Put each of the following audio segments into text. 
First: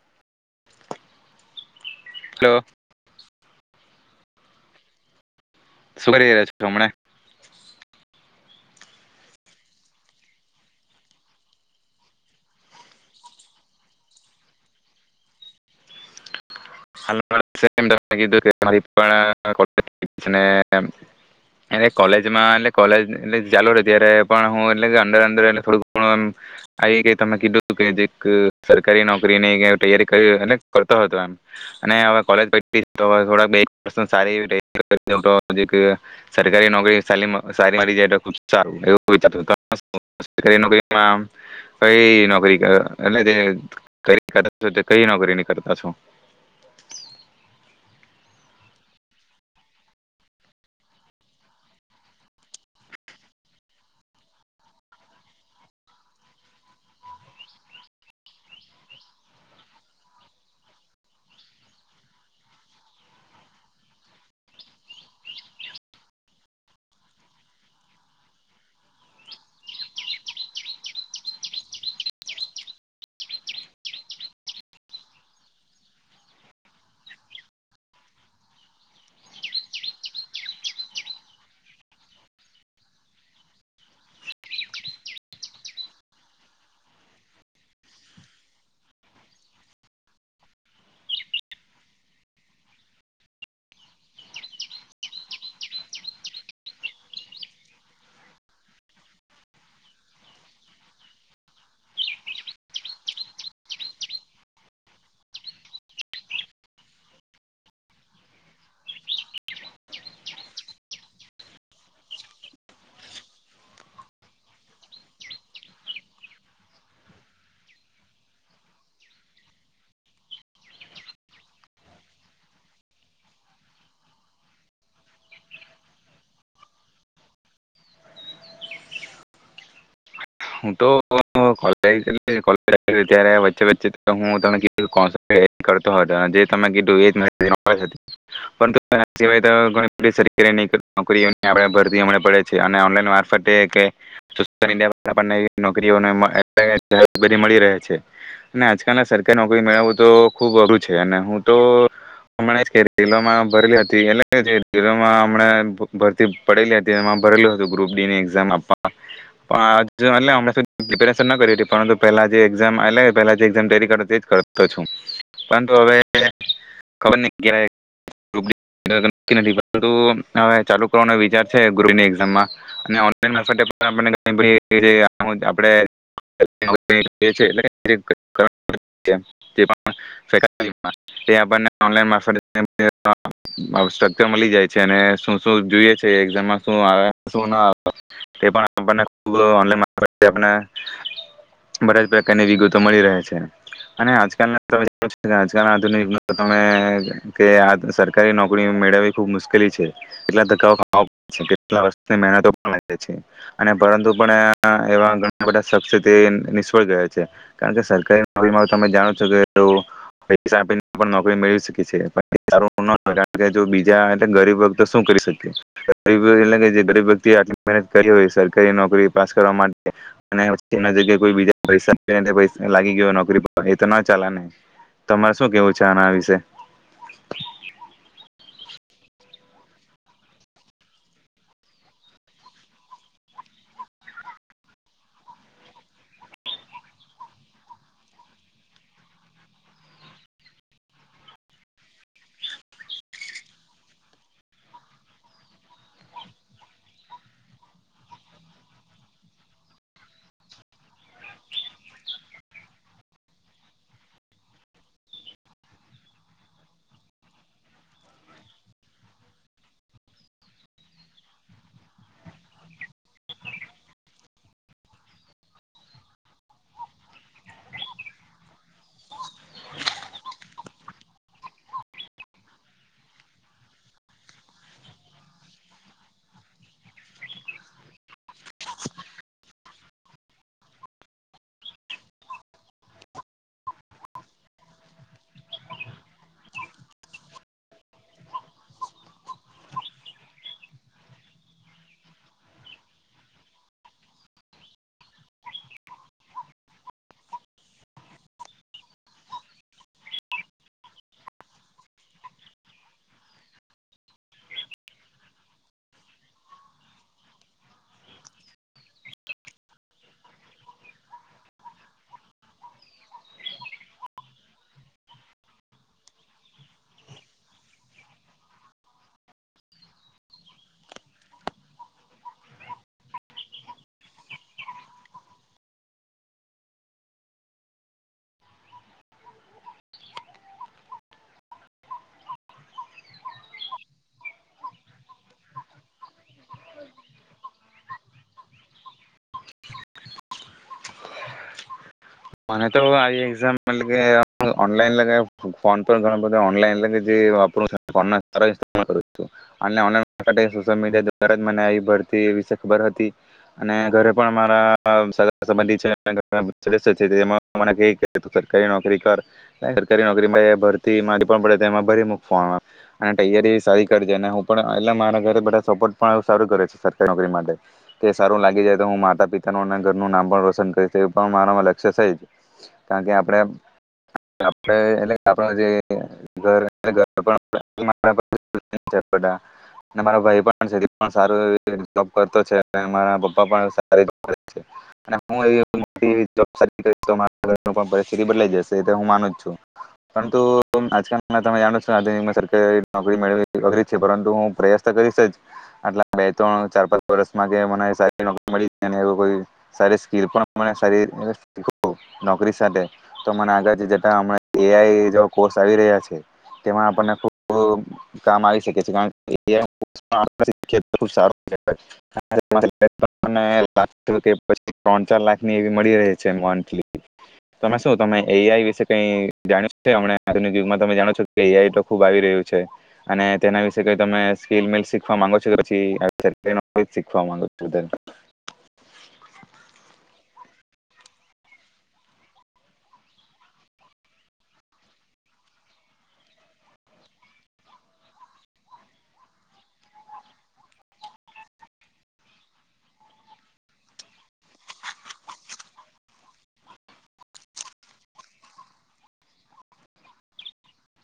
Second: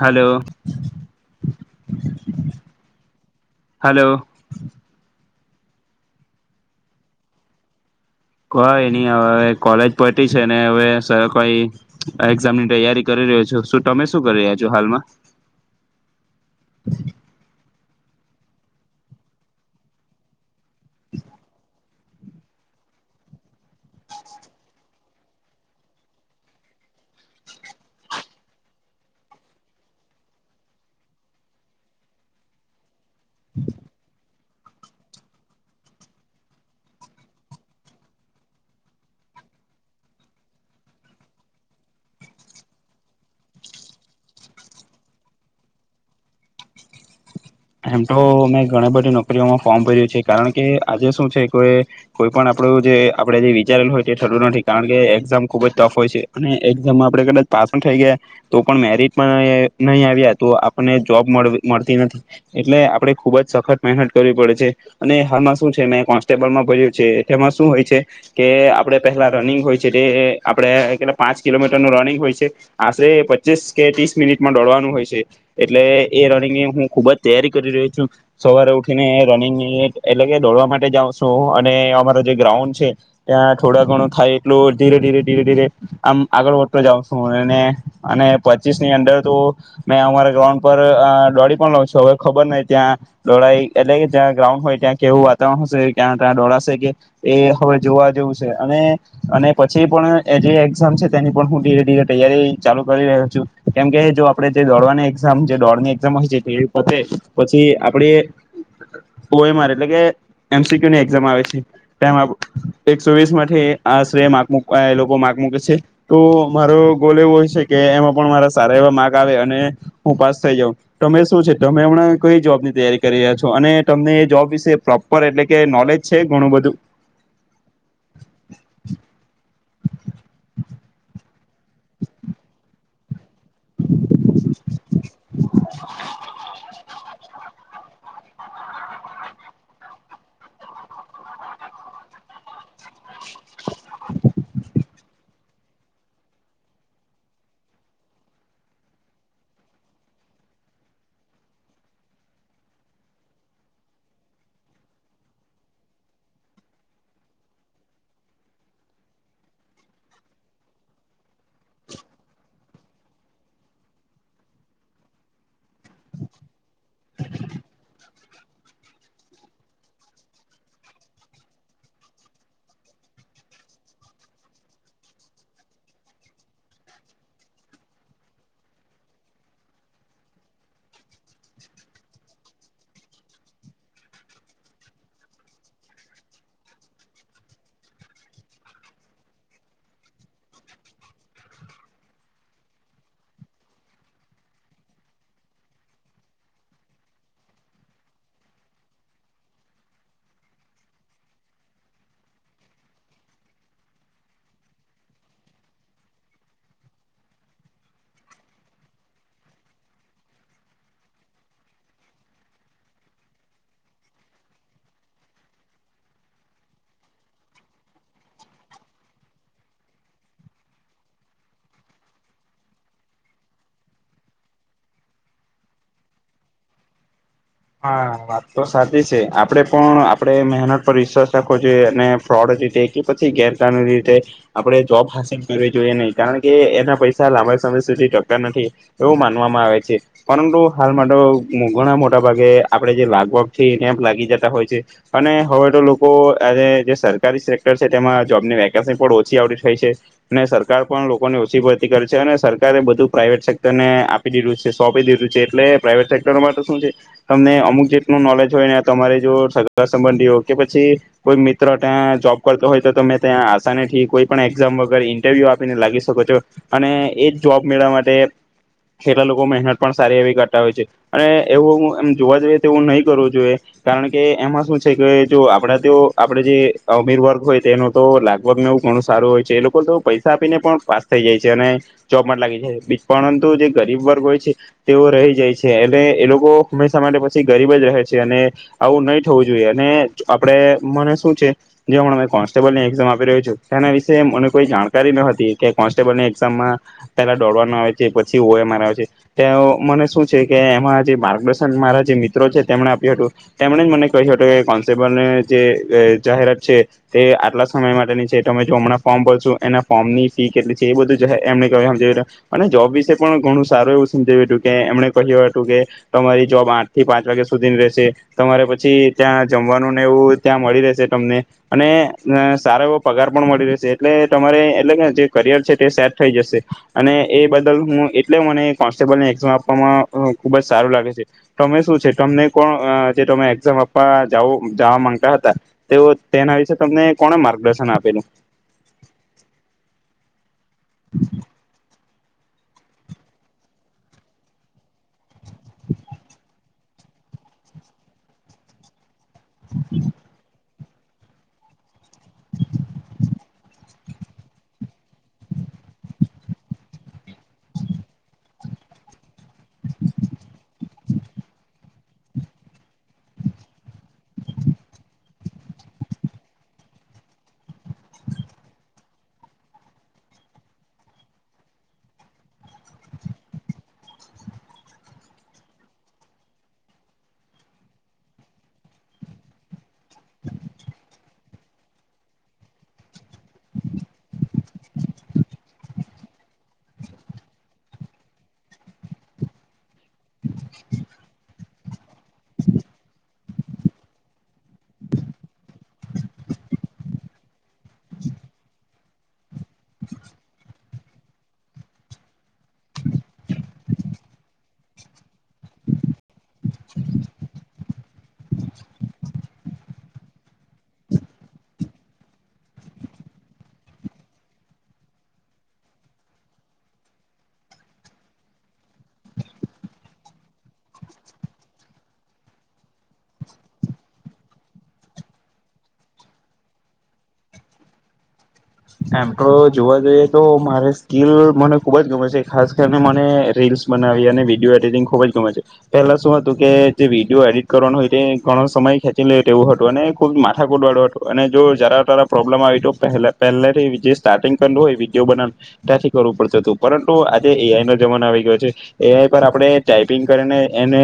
Hello hello hello શું કરી રહ્યા છો હમણે? કઈ ન હવે કોલેજ પટી છે, ને હવે [inaudible] એક્ઝામની તૈયારી કરી રહ્યો છ, શું તમે શું કરી રહ્યા છો હાલમાં? [unintelligible] [inaudible] એ કોલેજમાં એટલે કોલેજ એટલે ચાલુ રે ત્યારે પણ હું એટલે અંદર અંદર એ થોડુંક ઘણું એમ આવી ગઈ તમે કીધું કે જીરીક સરકારી નોકરીની [inaudible] તૈયારી કરી એટલે કરતો હતો એમ. અને હવે કોલેજ [unintelligible] તો થોડાક બે સારી એવી [unintelligible] આમ તો મેં ઘણી બધી નોકરીઓમાં ફોર્મ ભર્યું છે કારણ કે આજે શું છે, કે કોઈ પણ આપડું જે આપણે જે વિચારેલું હોય તે થતું ભાજીપાવ છે નથી કારણ કે એક્ઝામ ખુબ જ ટફ હોય છે, અને એક્ઝામમાં આપણે કદાચ પાસ પણ થઈ ગયા તો પણ મેરિટ નહી આવ્યા તો આપને જોબ મળતી નથી. એટલે આપણે ખૂબ જ સખત મહેનત કરવી પડે છે, અને હાલમાં શું છે, મેં કોન્સ્ટેબલમાં ભર્યું છે, તેમાં શું હોય છે કે આપણે પહેલા રનિંગ હોય છે, તે આપણે કેટલા પાંચ કિલોમીટરનું રનિંગ હોય છે, આશરે પચીસ કે ત્રીસ મિનિટમાં દોડવાનું હોય છે, એટલે એ રનિંગ એ હું ખૂબ જ તૈયારી કરી રહ્યો છું, સવારે ઉઠીને રનિંગ એટલે કે દોડવા માટે જાઉ શુ, અને અમારો જે ગ્રાઉન્ડ છે, ત્યાં થોડા ઘણું થાય એટલું ધીરે ધીરે ધીરે ધીરે આમ આગળ વધતો જાઉં છું, અને અને પચીસ ની અંદર તો મેં અમારા ગ્રાઉન્ડ પર દોડી પણ લઉ છું, હવે ખબર નહી ત્યાં દોડાય એટલે કે જ્યાં ગ્રાઉન્ડ હોય ત્યાં કેવું વાતાવરણ હશે ક્યાં ત્યાં દોડાશે કે એ હવે જોવા જેવું શે અને અને પછી પણ એ જે એક્ઝામ છે, તેની પણ હું ધીરે ધીરે તૈયારી ચાલુ કરી રહ્યો છું, કેમકે જો આપણેે જે દોડવાની એક્ઝામ જે દોડની એક્ઝામ હોય છે, તે પછી આપડે ઓ એમ આર એટલે કે એમસીક્યુની એક્ઝામ આવે છે, તેમ એકસો વીસ માંથી આશરે માર્ક એ લોકો માર્ક મૂકે છે, તો મારો ગોલ એવો હોય છે, કે એમાં પણ મારા સારા એવા માર્ક આવે અને હું પાસ થઈ જાઉં તમે શું છે. તમે હમણાં કઈ જોબ ની તૈયારી કરી રહ્યા છો અને તમને એ જોબ વિશે પ્રોપર એટલે કે નોલેજ છે, ઘણું બધું હું [unintelligible] તોલે ત્યારે વચ્ચે હું તમે કીધું કરતો હતો જે તમે કીધું એ પરંતુના સિવાય તોણી બધ સર નોકરીઓ આપ ભરતી હમણા પડે છે. [inaudible] ઓનલાઇન વાસ કે કે [inaudible] [unintelligible] ને મળી રહે છે, અને આજકાલ સરકારી નોકરી મેળવું તો ખુબ અઘરું છે, અને હું તો હમણાં કેલોમાં ભરેલી હતી એટમાં હમ ભરતી પડેલી હતી એમાં ભરેલું હતું ગ્રુપ ડીની એક્ઝામ આપવા પણ એટલે પ્રિપરેશન ના કરી પરંતુ પેલા જે એક્ઝામ એટલે પેલા એક્ઝામ જે કર કરતો છું, પરંતુ હવે ખબરને ગિરા [unintelligible] ચાલુ કરવાનો વિચાર છે ગુડ્ડી એક્ઝામમાં અને ઓનલાઇન મારફતે આપણને [unintelligible] તે આપણને ઓનલાઇન મારફતે [inaudible] મળી જાય છે અને શું શું જોઈએ છીએ અને એક્ઝામમાં શું આવે શુ ન આવે એ પણ આપણને ને બધ જ પ્રકારની વિગતો મળી રહે છે, અને આજકાલ ના આજલ આધુનિક ત સરકારી નોકરી મેળવવી ખુબ મુશ્કેલી છે, કેટલા ધક્કા ખાવા પડે છે [inaudible] પરંતુ પણ એવા ઘણા બધા શખ્સ તે નિષ્ફળ ગયા છે કારણ કે સરકારી નોકરીમાં તમે જાણો છો કે પૈસા આપીને પણ નોકરી મેળવી શકીએ છીએ છે સાર કાર જો બીજા એટ ગરીબ વ શું કરી શકીએ બ એટલે જે ગરીબ વ્યક્તિ આટલી મહેનત કરી હોય કરી નોકરી પાસ કરવા માટે જગ્યા કો બીજા પૈસા લાગી ગયો નોકરી એ તો ના ચાલે ને તમારે શું કેવું છે, આના વિશે! હા વાત તો સાચી છે, આપડે પણ આપણે મહેનત પર વિશ્વાસ રાખવો જોઈએ અને ફ્રોડ રીતે કે પછી ગેરકાનૂની રીતે આપણે જોબ હાંસલ કરવી જોઈએ નહી કારણ કે એના પૈસા લાંબા સમય સુધી ટતા નથી એવું માનવામાં આવે છે પરંતુ હાલ માટે ઘણા મો ટા ભાગે આપણે જે લાગવગ છે, એને એમ લાગી જતા હોય છે, અને હવે તો લોકો અને જે સરકારી સેક્ટર છે, તેમાં જોબની વેકેસી પણ ઓછી આવડી થઈ છે. ને સરકાર પણ લોકોને ઓછી ભરતી કરે છે, અને સરકારે બધું પ્રાઈવેટ સેક્ટરને આપી દીધું છે, સોંપી દીધું છે. એટલે પ્રાઈવેટ સેક્ટર માં તો શું છે તમને અમુક જેટલું નોલેજ હોય ને તમારે જો સગા સંબંધી હો કે પછી કોઈ મિત્ર ત્યાં જોબ કરતો હોય તો તમે ત્યાં આસાનીથી કોઈ પણ એક્ઝામ વગર ઇન્ટરવ્યુ આપીને લાગી શકો છો. અને એજ જોબ મેળવા માટે એટલા લોકો મહેનત પણ સારી એવી કરતા હોય છે. અને એવું એમ જોવા જઈએ તો એવું નહીં કરવું જોઈએ. કારણ કે એમાં શું છે, કે જો આપડા તો આપડે જે અમીર વર્ગ હોય તે એનો તો લાગવા મે એવું ઘણું સારું હોય છે, એ લોકો તો પૈસા આપીને પણ પાસ થઈ જાય છે અને જોબ માટ લાગી જાય છે. પરંતુ જે ગરીબ વર્ગ હોય છે, તેઓ રહી જાય છે, એટલે એ લોકો હંમેશા માટે પછી ગરીબ જ રહે છે, અને આવું નહીં થવું જોઈએ. અને આપણે મને શું છે, જેમણા કોન્સ્ટેબલની એક્ઝામ આપી રહ્યો છું તેના વિશે મને કોઈ જાણકારી ન હતી કે કોન્સ્ટેબલની એક્ઝામમાં પહેલા દોડવાનું આવે છે, પછી ઓ એ મા આવે છે, તે મને શું છે, કે એમાં જે માર્ગદર્શ શન મારા જે મિત્રો છે તેમણે આપ્યું હટુ. તેમણે જ મને કહ્યું હટુ કે કોન્સ્ટેબલને જે એ જાહેરાત છે તે આટલા સમય માટેની છે. તમે જો હમણા ફોર્મ ભરશું એના ફોર્મની ફી કેટલી છે, એ બધું જહે એમ ને કોહે હમજાય રયો. અને જોબ વિશે પણ ઘણું સારું એવું સમજાવ્યું હટુ કે એમણે કહ્યું હટુ કે તમારી જોબ આઠ થી પાંચ વાગ્યા સુધી રહેશે. તમારે પછી ત્યાં જમવાનુંને એવું ત્યાં મળી રહેશે તમને અને અહ સારો એવો પગાર પણ મળી રહેશે એટલે તમારે એટલે કે જે કરિયર છે તે સેટ થઈ જશે અને એ બદલ હું એટલે મને કોન્સ્ટેબલને એક્ઝામ આપવામાં અહ ખૂબ જ સારું લાગે છે. તમે શું છે તમને કોઓ અહ જે તમે એક્ઝામ આપવા જાવો જાવા માંગતા હતા, તેઓ તેના વિશે તમને કોણે માર્ગદર્શન આપેલું? મને તો આ એક્ઝામ પલ કે આ ઓનલાઈન લગે ફોન પર ઘણા બધા ઓનલાઈન લગેજે વાપરું ફોન [unintelligible] તો અને [inaudible] [unintelligible] આ એ ભરતી વિશે ખબર હતી અને ઘરે પણ મારા સગાંસંબંધી છે [unintelligible] સચિદે એમ મને કે કે સરકારી નોકરી કર સરકારી નોકરી મળે ભરતીમાં ફોર્મ ભરે તેમાં ભરી મૂક ફોર્મ અને તૈયારી સારી કરજે અને હું પણ એટલા મારા ઘરે બધા સપોર્ટ પણ સારું કરે છે સરકારી નોકરી માટે કે સારું લાગી જાય તો હું માતા પિતાનું અને ઘરનું નામ પણ રોશન કરશે એ પણ મારા માં સ સાઈ જુ કારણ કે આપણે [inaudible] [inaudible] પણ પરિસ્થિતિ બદલાઈ જશે. એ તો હું માનું જ છું. પરંતુ આજકાલ તમે જાણો છો સ્વાધીન સરકારી નોકરી મેળવવી અઘરી છે પરંતુ હું પ્રયાસ તો કરીશ જ આટલા બે ત્રણ ચાર પાંચ વરસમાં કે મને સારી નોકરી મળી અને એવુ કોઈ સારી સ્કીલ પણ મને સારી [inaudible] નોકરી સાથે તો મને આગળથી જતા હમણાં એ આઈ જેવા કોર્સ આવી રહ્યા છે. તેમાં આપણને ખૂબ કામ આવી શકે છે કારણ કે [unintelligible] પછી ત્રણ ચાર લાખ ની મળી રહે છે મંથલી. તમે શું તમે એ આઈ વિશે કઈ જાણ્યું છે આમાં ત જાણો છો એ આઈ તો ખુબ આવી રહ્યું છે અને તેના વિશે સ્કીલ મિલ શીખવા માંગો છો એ પછી [unintelligible] એમ તો જોવા જઈએ તો મારે સ્કીલ મને ખુબ જ ગમે છે ખાસ કરને મને રીલ્સ બનાવી અને વિડિયો એડિટિંગ ખુબ જ ગમે છે. પહેલા શું હતું કે જે વિડીયો એડિટ કરવાનું હોય તે ઘણો સમય ખેંચી લે ટેવું હતું અને ખૂબ માથાકૂટવાળું હતું અને જો જરા તરા પ્રોબ્લેમ આવી તો પેહલા પેહલે જે વીજે સ્ટાર્ટિંગ પોઈન્ટ હોય વિડીયો બનાવ ત્યાંથી કરવું પડતું તું પરંતુ આજે એ આઈ નો જમાનો આવી ગયો છે. એ આઈ પર આપડે ટાઈપિંગ કરીને એને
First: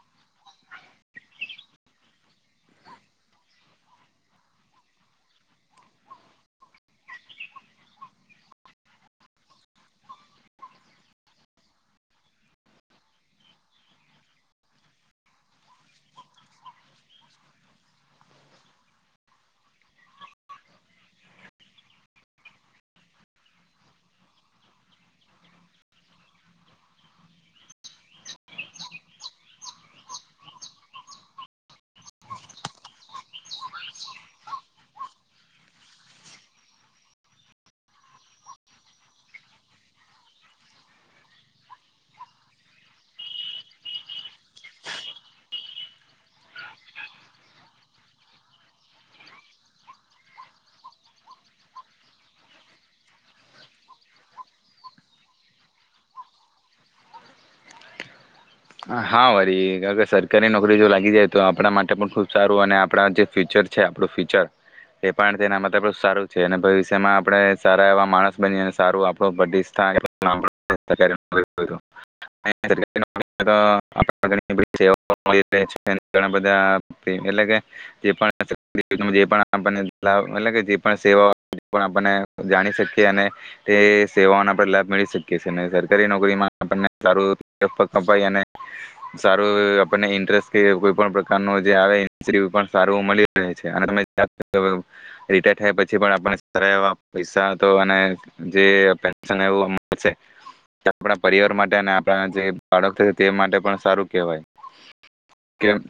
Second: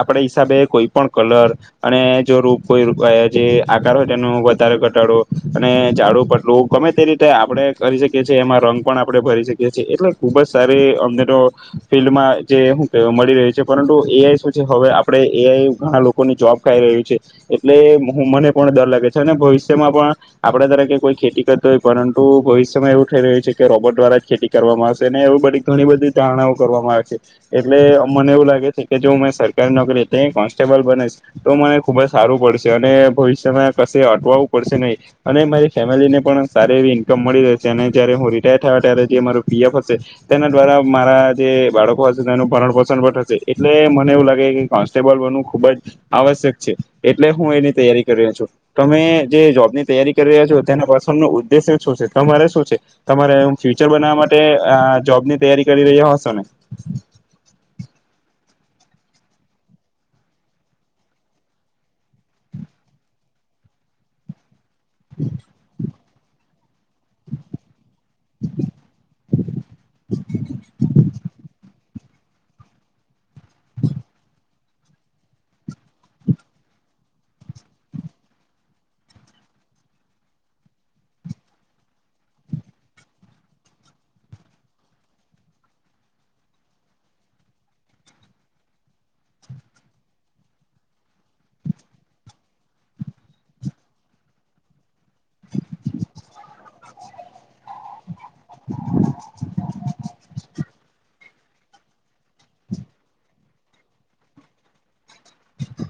આપણે હિસાબે કોઈ પણ કલર અને જો રૂપ કોઈ રૂપે એહે જે આકાર હોય ટેમનું વધારે ઘટાડો અને ઝાડું પટલું ગમે તે રીતે આપડે કરી શકીએ છીએ એમાં રંગ પણ આપડે ભરી શકીએ છીએ. એટલે ખૂબ જ સારી અમને તો ફિલ્ડમાં જે હું કે મળી રહી છે પરંતુ એ આઈ શું છે હવે આપડે એ આઈ ઘણા લોકોની જોબ ખાઈ રહ્યું છે એટલે હું મને પણ ડર લાગે છે. અને ભવિષ્યમાં પણ આપણા તરેકે કોઈ ખેતી કર કઈ પરંતુ ભવિષ્યમાં એવું થઈ રહ્યું છે કે રોબોટ દ્વારા જ ખેતી કરવામાં આવશે અને એવી બધી ઘણી બધી ધારણાઓ કરવામાં આવશે. એટલે એ મને એવું લાગે છે કે જો મેં સરકારી નોકરી તઈ કોન્સ્ટેબલ બનેશ તો મને ખૂબ જ સારું પડશે અને ભવિષ્યમાં કશે અટવાવું પડશે નહીં અને મારી ફેમિલીને પણ સારી એવી ઈન્કમ મળી રહે છે. અને જયારે હું રિટાયર થયો ત્યારે જે મારો પીએફ હશે તેના દ્વારા મારા જે બાળકો હશે તેનું ભરણપોષણ પણ થશે. એટલે મને એવું લાગે કે કોન્સ્ટેબલ બનવું ખુબ જ આવશ્યક છે. એટલે હું એની તૈયારી કરી રહ્યો છું. તમે જે જોબની તૈયારી કરી રહ્યા છો તેના પાસ તમનો ઉદ્દેશ્ય શું છે, તમારે શું છે. તમારે ફ્યુચર બનાવવા માટે અ જોબની તૈયારી કરી રહ્યા હશો ને? હા, વરી કાણકે સરકારી નોકરી જો લાગી જાય, તો આપણા માટે પણ ખૂબ સારું અને આપણા જે ફ્યુચર છે આપણું ફ્યુચર એ પણ તેના માટે બહુ સારું છે એને ભવિષ જેમાં આપણે સારા એવા માણસ બનીને અને સારું આપણું બધી [unintelligible] [unintelligible] [unintelligible] જાણી શકીએ અને તે સેવાઓના આપણે લાભ મેળવી શકીએ છે, ને સરકારી નોકરીમાં આપણને સારું એવું કપાઈ અને સારું એવું આપણને ઇન્ટરેસ્ટ કે કોઈ પણ પ્રકારનો જે આવે ઇન્સેટિવ પણ સારું મળી રહે છે. અને તમે [unintelligible] રિટાયર થયા પછી પણ આપણને સારા એવા પૈસા તો અને જે પેન્સન એવું મળશે [unintelligible] પરિવાર માટે અને આપણાના જે બાળક થયું તે માટે પણ સારું કેવાય. કેમ?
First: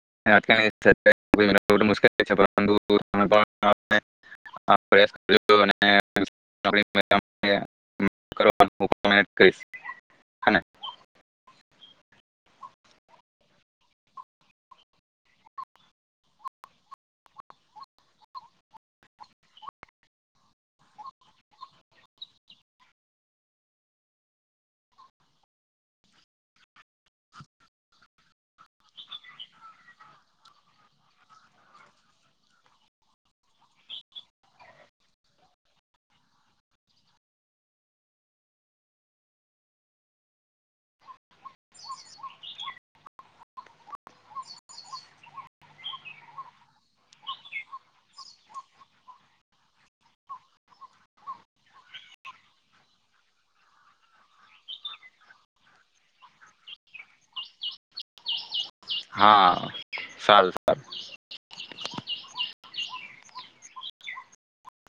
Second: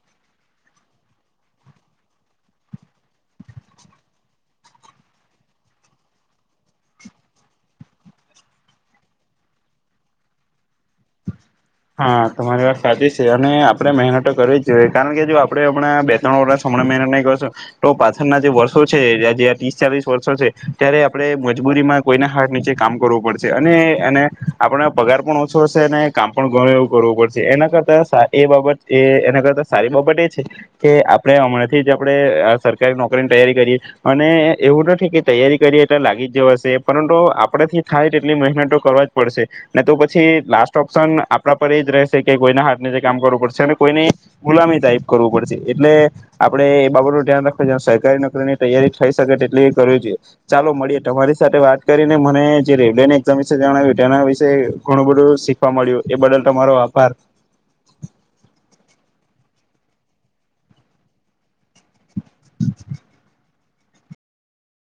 [unintelligible] હા, તમારી વાત સાચી છે. અને આપડે મહેનત તો કરવી જ જોઈએ. કારણ કે જો આપડે હમણાં બે ત્રણ વરસ હમણાં મહેનત નહીં કરશો, તો પાછળના જે વર્ષો છે રે જે આ ત્રીસ ચાલીસ વર્ષો છે ત્યારે આપણે મજબૂરીમાં કોઈના હાથ નીચે કામ કરવું પડશે. અને એ અને આપણા પગાર પણ ઓછો હશે અને કામ પણ ઘણું એવું કરવું પડશે. એના કરતાં સા એ બાબત એ એના કરતાં સારી બાબત એ છે કે આપણે હમણાંથી જ આપણે આ સરકારી નોકરીન તૈયારી કરીએ. અને એવું નથી કે તૈયારી કરીએ એટલે લાગી જ જવાશે પરંતુ આપડાથી થાય તેટલી મહેનત તો કરવા જ પડશે, ને તો પછી લાસ્ટ ઓપ્શન આપણા પર એ જ રહેશે કે કોઈના હાથ નીચે કામ કરવું પડશે અને કોઈને ગુલામી ટાઇપ કરવું પડશે. એટલે આપડે એ બાબતનું ધ્યાન રાખવું સરકારી નોકરીની તૈયારી થઈ શકે તેટલી કરવી જોઈએ. ચાલો મળીએ તમારી સાથે વાત કરીને મને જે રેલ્વેની એક્ઝામ વિશે જણાવ્યું તેના વિશે ઘણું બધું શીખવા મળ્યું. એ બદલ તમારો આભાર. સારુ સારુ.